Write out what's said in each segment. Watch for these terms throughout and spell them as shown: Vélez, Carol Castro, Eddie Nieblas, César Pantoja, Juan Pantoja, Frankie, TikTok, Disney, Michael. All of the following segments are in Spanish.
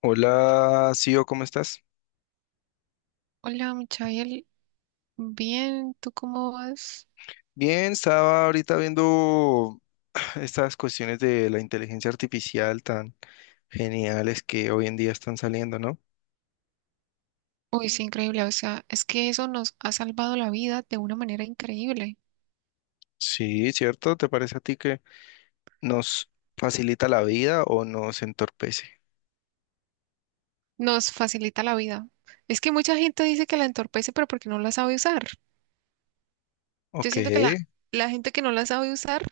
Hola, Sio, ¿cómo estás? Hola, Michael. Bien, ¿tú cómo vas? Bien, estaba ahorita viendo estas cuestiones de la inteligencia artificial tan geniales que hoy en día están saliendo, ¿no? Uy, es increíble. O sea, es que eso nos ha salvado la vida de una manera increíble. Sí, ¿cierto? ¿Te parece a ti que nos facilita la vida o nos entorpece? Nos facilita la vida. Es que mucha gente dice que la entorpece, pero porque no la sabe usar. Yo Ok, siento que la gente que no la sabe usar,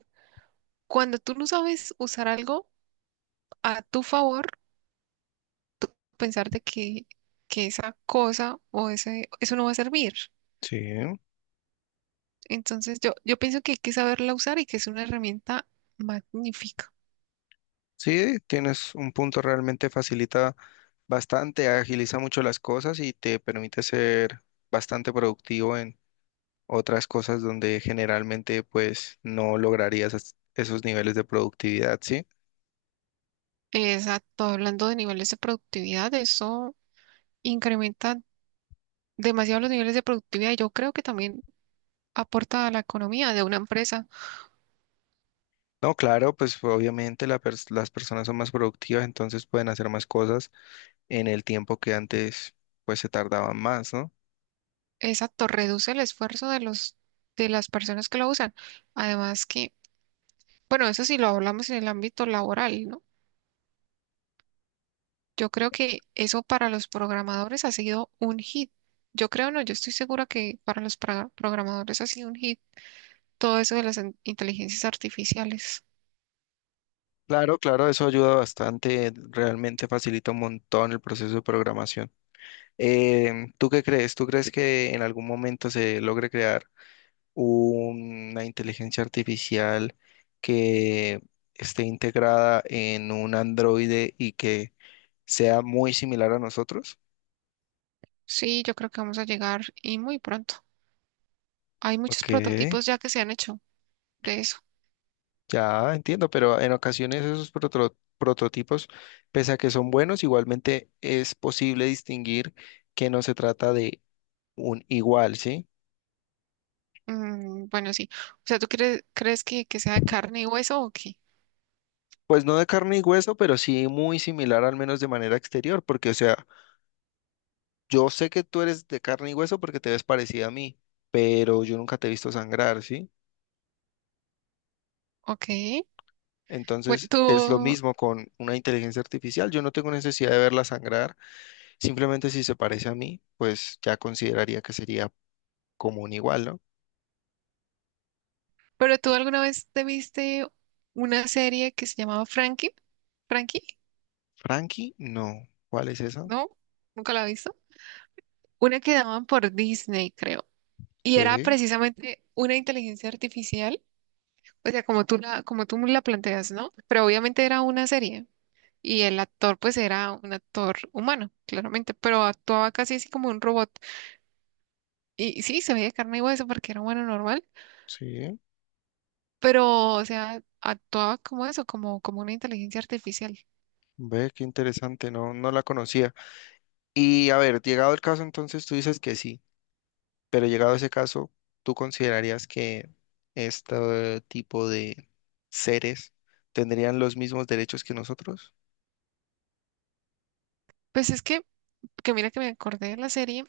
cuando tú no sabes usar algo a tu favor, pensar de que esa cosa o eso no va a servir. sí, Entonces, yo pienso que hay que saberla usar y que es una herramienta magnífica. sí, tienes un punto, realmente facilita bastante, agiliza mucho las cosas y te permite ser bastante productivo otras cosas donde generalmente pues no lograrías esos niveles de productividad, ¿sí? Exacto, hablando de niveles de productividad, eso incrementa demasiado los niveles de productividad y yo creo que también aporta a la economía de una empresa. No, claro, pues obviamente las personas son más productivas, entonces pueden hacer más cosas en el tiempo que antes pues se tardaban más, ¿no? Exacto, reduce el esfuerzo de los de las personas que lo usan. Además que, bueno, eso sí lo hablamos en el ámbito laboral, ¿no? Yo creo que eso para los programadores ha sido un hit. Yo creo, no, yo estoy segura que para los programadores ha sido un hit todo eso de las inteligencias artificiales. Claro, claro, eso ayuda bastante, realmente facilita un montón el proceso de programación. ¿Tú qué crees? ¿Tú crees que en algún momento se logre crear una inteligencia artificial que esté integrada en un androide y que sea muy similar a nosotros? Sí, yo creo que vamos a llegar y muy pronto. Hay muchos Ok, prototipos ya que se han hecho de eso. ya entiendo, pero en ocasiones esos prototipos, pese a que son buenos, igualmente es posible distinguir que no se trata de un igual, ¿sí? Mm, bueno, sí. O sea, ¿tú crees que sea de carne y hueso o qué? Pues no de carne y hueso, pero sí muy similar, al menos de manera exterior, porque, o sea, yo sé que tú eres de carne y hueso porque te ves parecida a mí, pero yo nunca te he visto sangrar, ¿sí? Ok. Bueno, Entonces es lo tú, mismo con una inteligencia artificial. Yo no tengo necesidad de verla sangrar. Simplemente si se parece a mí, pues ya consideraría que sería común igual, ¿no? pero tú alguna vez te viste una serie que se llamaba ¿Frankie? ¿Frankie? Frankie, no. ¿Cuál es esa? ¿No? ¿Nunca la has visto? Una que daban por Disney, creo. Y era ¿Qué? precisamente una inteligencia artificial. O sea, como tú la planteas, ¿no? Pero obviamente era una serie. Y el actor, pues, era un actor humano, claramente, pero actuaba casi así como un robot. Y sí, se veía carne y hueso porque era bueno normal, Sí. pero, o sea, actuaba como eso, como una inteligencia artificial. Ve, qué interesante. No, no la conocía. Y a ver, llegado el caso, entonces tú dices que sí. Pero llegado a ese caso, ¿tú considerarías que este tipo de seres tendrían los mismos derechos que nosotros? Pues es que mira que me acordé de la serie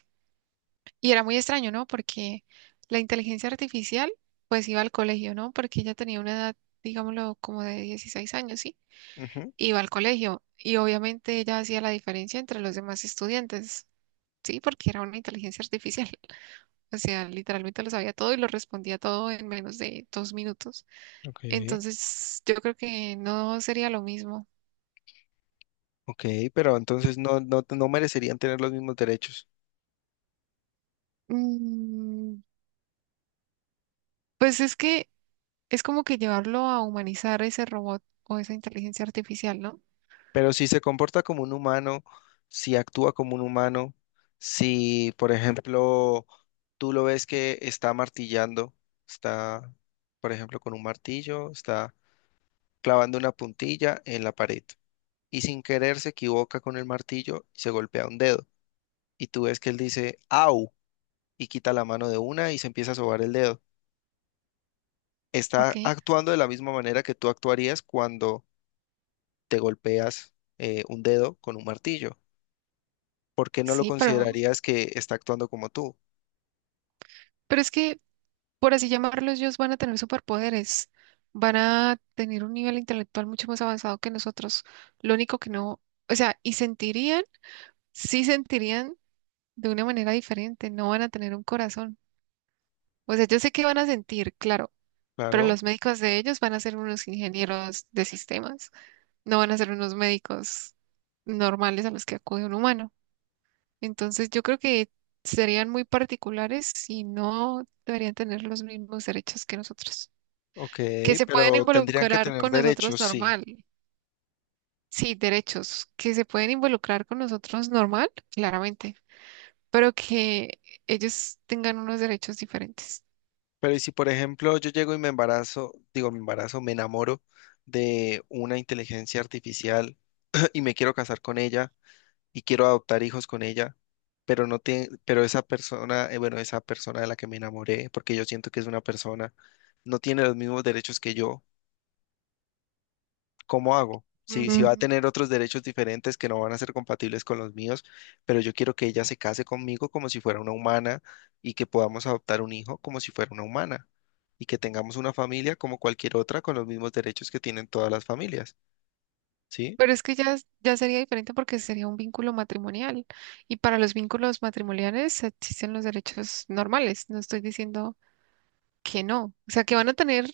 y era muy extraño, ¿no? Porque la inteligencia artificial, pues iba al colegio, ¿no? Porque ella tenía una edad, digámoslo, como de 16 años, ¿sí? Ujú, Iba al colegio y obviamente ella hacía la diferencia entre los demás estudiantes, ¿sí? Porque era una inteligencia artificial. O sea, literalmente lo sabía todo y lo respondía todo en menos de 2 minutos. ok, Entonces, yo creo que no sería lo mismo. ok, pero entonces no, no, no merecerían tener los mismos derechos. Mm, pues es que es como que llevarlo a humanizar ese robot o esa inteligencia artificial, ¿no? Pero si se comporta como un humano, si actúa como un humano, si, por ejemplo, tú lo ves que está martillando, está, por ejemplo, con un martillo, está clavando una puntilla en la pared, y sin querer se equivoca con el martillo y se golpea un dedo. Y tú ves que él dice, au, y quita la mano de una y se empieza a sobar el dedo. Está Ok, actuando de la misma manera que tú actuarías cuando te golpeas un dedo con un martillo. ¿Por qué no lo sí, considerarías que está actuando como tú? pero es que, por así llamarlo, ellos van a tener superpoderes, van a tener un nivel intelectual mucho más avanzado que nosotros. Lo único que no, o sea, y sentirían, sí sentirían de una manera diferente, no van a tener un corazón. O sea, yo sé que van a sentir, claro, pero Claro, los médicos de ellos van a ser unos ingenieros de sistemas, no van a ser unos médicos normales a los que acude un humano. Entonces, yo creo que serían muy particulares y no deberían tener los mismos derechos que nosotros. ok, Que se pueden pero tendrían que involucrar tener con nosotros derechos, sí. normal. Sí, derechos. Que se pueden involucrar con nosotros normal, claramente, pero que ellos tengan unos derechos diferentes. Pero ¿y si, por ejemplo, yo llego y me embarazo, digo, me embarazo, me enamoro de una inteligencia artificial y me quiero casar con ella? Y quiero adoptar hijos con ella, pero no tiene, pero esa persona, bueno, esa persona de la que me enamoré, porque yo siento que es una persona, no tiene los mismos derechos que yo, ¿cómo hago? Si, si va a Mm, tener otros derechos diferentes que no van a ser compatibles con los míos, pero yo quiero que ella se case conmigo como si fuera una humana y que podamos adoptar un hijo como si fuera una humana y que tengamos una familia como cualquier otra con los mismos derechos que tienen todas las familias, ¿sí? pero es que ya, ya sería diferente porque sería un vínculo matrimonial y para los vínculos matrimoniales existen los derechos normales. No estoy diciendo que no. O sea, que van a tener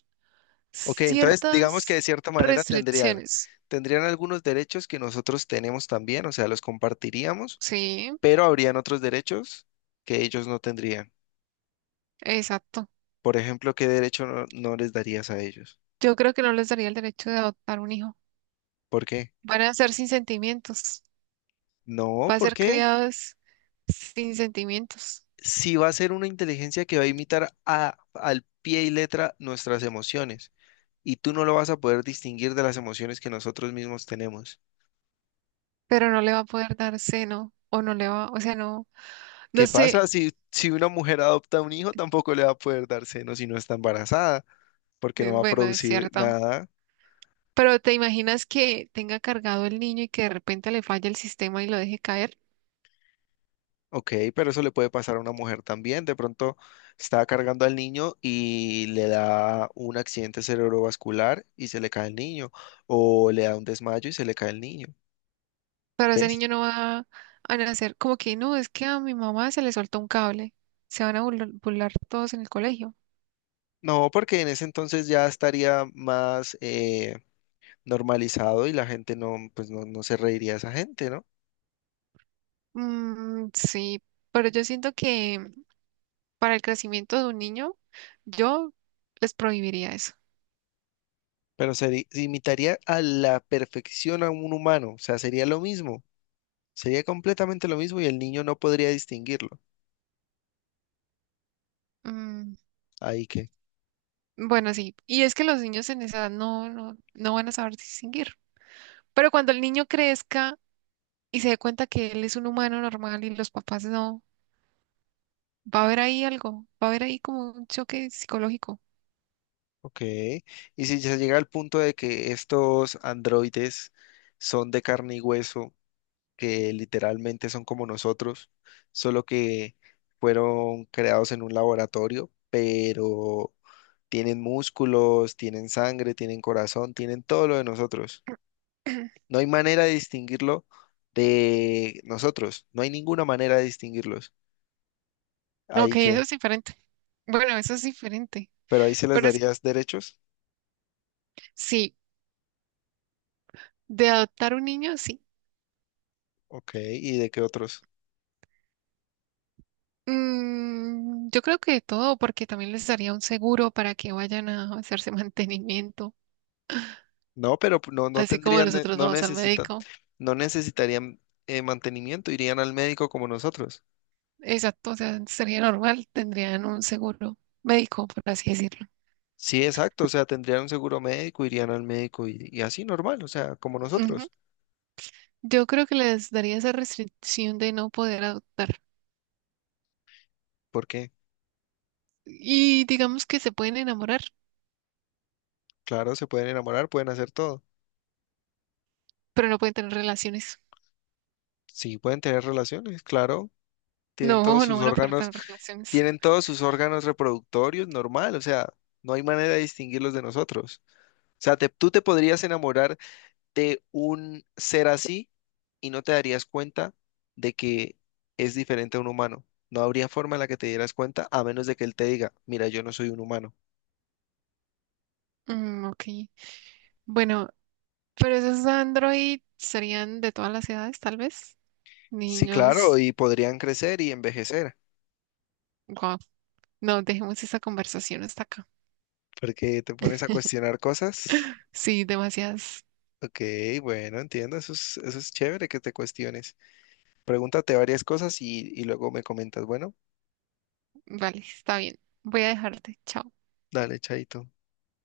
Ok, entonces digamos que de ciertas cierta manera tendrían, restricciones. tendrían algunos derechos que nosotros tenemos también, o sea, los compartiríamos, Sí, pero habrían otros derechos que ellos no tendrían. exacto. Por ejemplo, ¿qué derecho no, no les darías a ellos? Yo creo que no les daría el derecho de adoptar un hijo. ¿Por qué? Van a ser sin sentimientos. No, Va a ¿por ser qué? criados sin sentimientos, Si va a ser una inteligencia que va a imitar a, al pie y letra nuestras emociones, y tú no lo vas a poder distinguir de las emociones que nosotros mismos tenemos. pero no le va a poder dar seno o no le va, o sea, no, ¿Qué no sé. pasa si, si una mujer adopta un hijo? Tampoco le va a poder dar seno si no está embarazada porque no va a Bueno, es producir cierto. nada. Pero ¿te imaginas que tenga cargado el niño y que de repente le falle el sistema y lo deje caer? Ok, pero eso le puede pasar a una mujer también. De pronto está cargando al niño y le da un accidente cerebrovascular y se le cae el niño, o le da un desmayo y se le cae el niño. Pero ese ¿Ves? niño no va a nacer como que no, es que a mi mamá se le soltó un cable. Se van a burlar todos en el colegio. No, porque en ese entonces ya estaría más normalizado y la gente no, pues no, no se reiría a esa gente, ¿no? Mm, sí, pero yo siento que para el crecimiento de un niño, yo les prohibiría eso. Pero se imitaría a la perfección a un humano, o sea, sería lo mismo, sería completamente lo mismo y el niño no podría distinguirlo. Mm, Ahí que. bueno, sí. Y es que los niños en esa edad no van a saber distinguir. Pero cuando el niño crezca y se dé cuenta que él es un humano normal y los papás no. Va a haber ahí algo, va a haber ahí como un choque psicológico. Ok, y si se llega al punto de que estos androides son de carne y hueso, que literalmente son como nosotros, solo que fueron creados en un laboratorio, pero tienen músculos, tienen sangre, tienen corazón, tienen todo lo de nosotros. No hay manera de distinguirlo de nosotros, no hay ninguna manera de distinguirlos. Ok, Ahí eso que, es diferente. Bueno, eso es diferente. pero ahí se les Pero es, darías derechos, sí, de adoptar un niño, sí. ok, ¿y de qué otros? Mm, yo creo que de todo, porque también les daría un seguro para que vayan a hacerse mantenimiento, No, pero no, no así como tendrían, nosotros no vamos al necesitan, médico. no necesitarían mantenimiento, irían al médico como nosotros. Exacto, o sea, sería normal, tendrían un seguro médico, por así decirlo. Sí, exacto, o sea, tendrían un seguro médico, irían al médico y así normal, o sea, como Ujú. nosotros. Yo creo que les daría esa restricción de no poder adoptar. Porque, Y digamos que se pueden enamorar. claro, se pueden enamorar, pueden hacer todo. Pero no pueden tener relaciones. Sí, pueden tener relaciones, claro, tienen todos No, no sus van a poder órganos, tener relaciones. tienen todos sus órganos reproductorios normal, o sea, no hay manera de distinguirlos de nosotros. O sea, tú te podrías enamorar de un ser así y no te darías cuenta de que es diferente a un humano. No habría forma en la que te dieras cuenta a menos de que él te diga, mira, yo no soy un humano. Mm, ok. Bueno, pero esos Android serían de todas las edades, tal vez. Sí, claro, Niños, y podrían crecer y envejecer, guau. No, dejemos esa conversación hasta acá. porque te pones a cuestionar cosas. Sí, demasiadas. Ok, bueno, entiendo, eso es chévere que te cuestiones. Pregúntate varias cosas y luego me comentas. Bueno, Vale, está bien. Voy a dejarte. Chao. dale, chaito.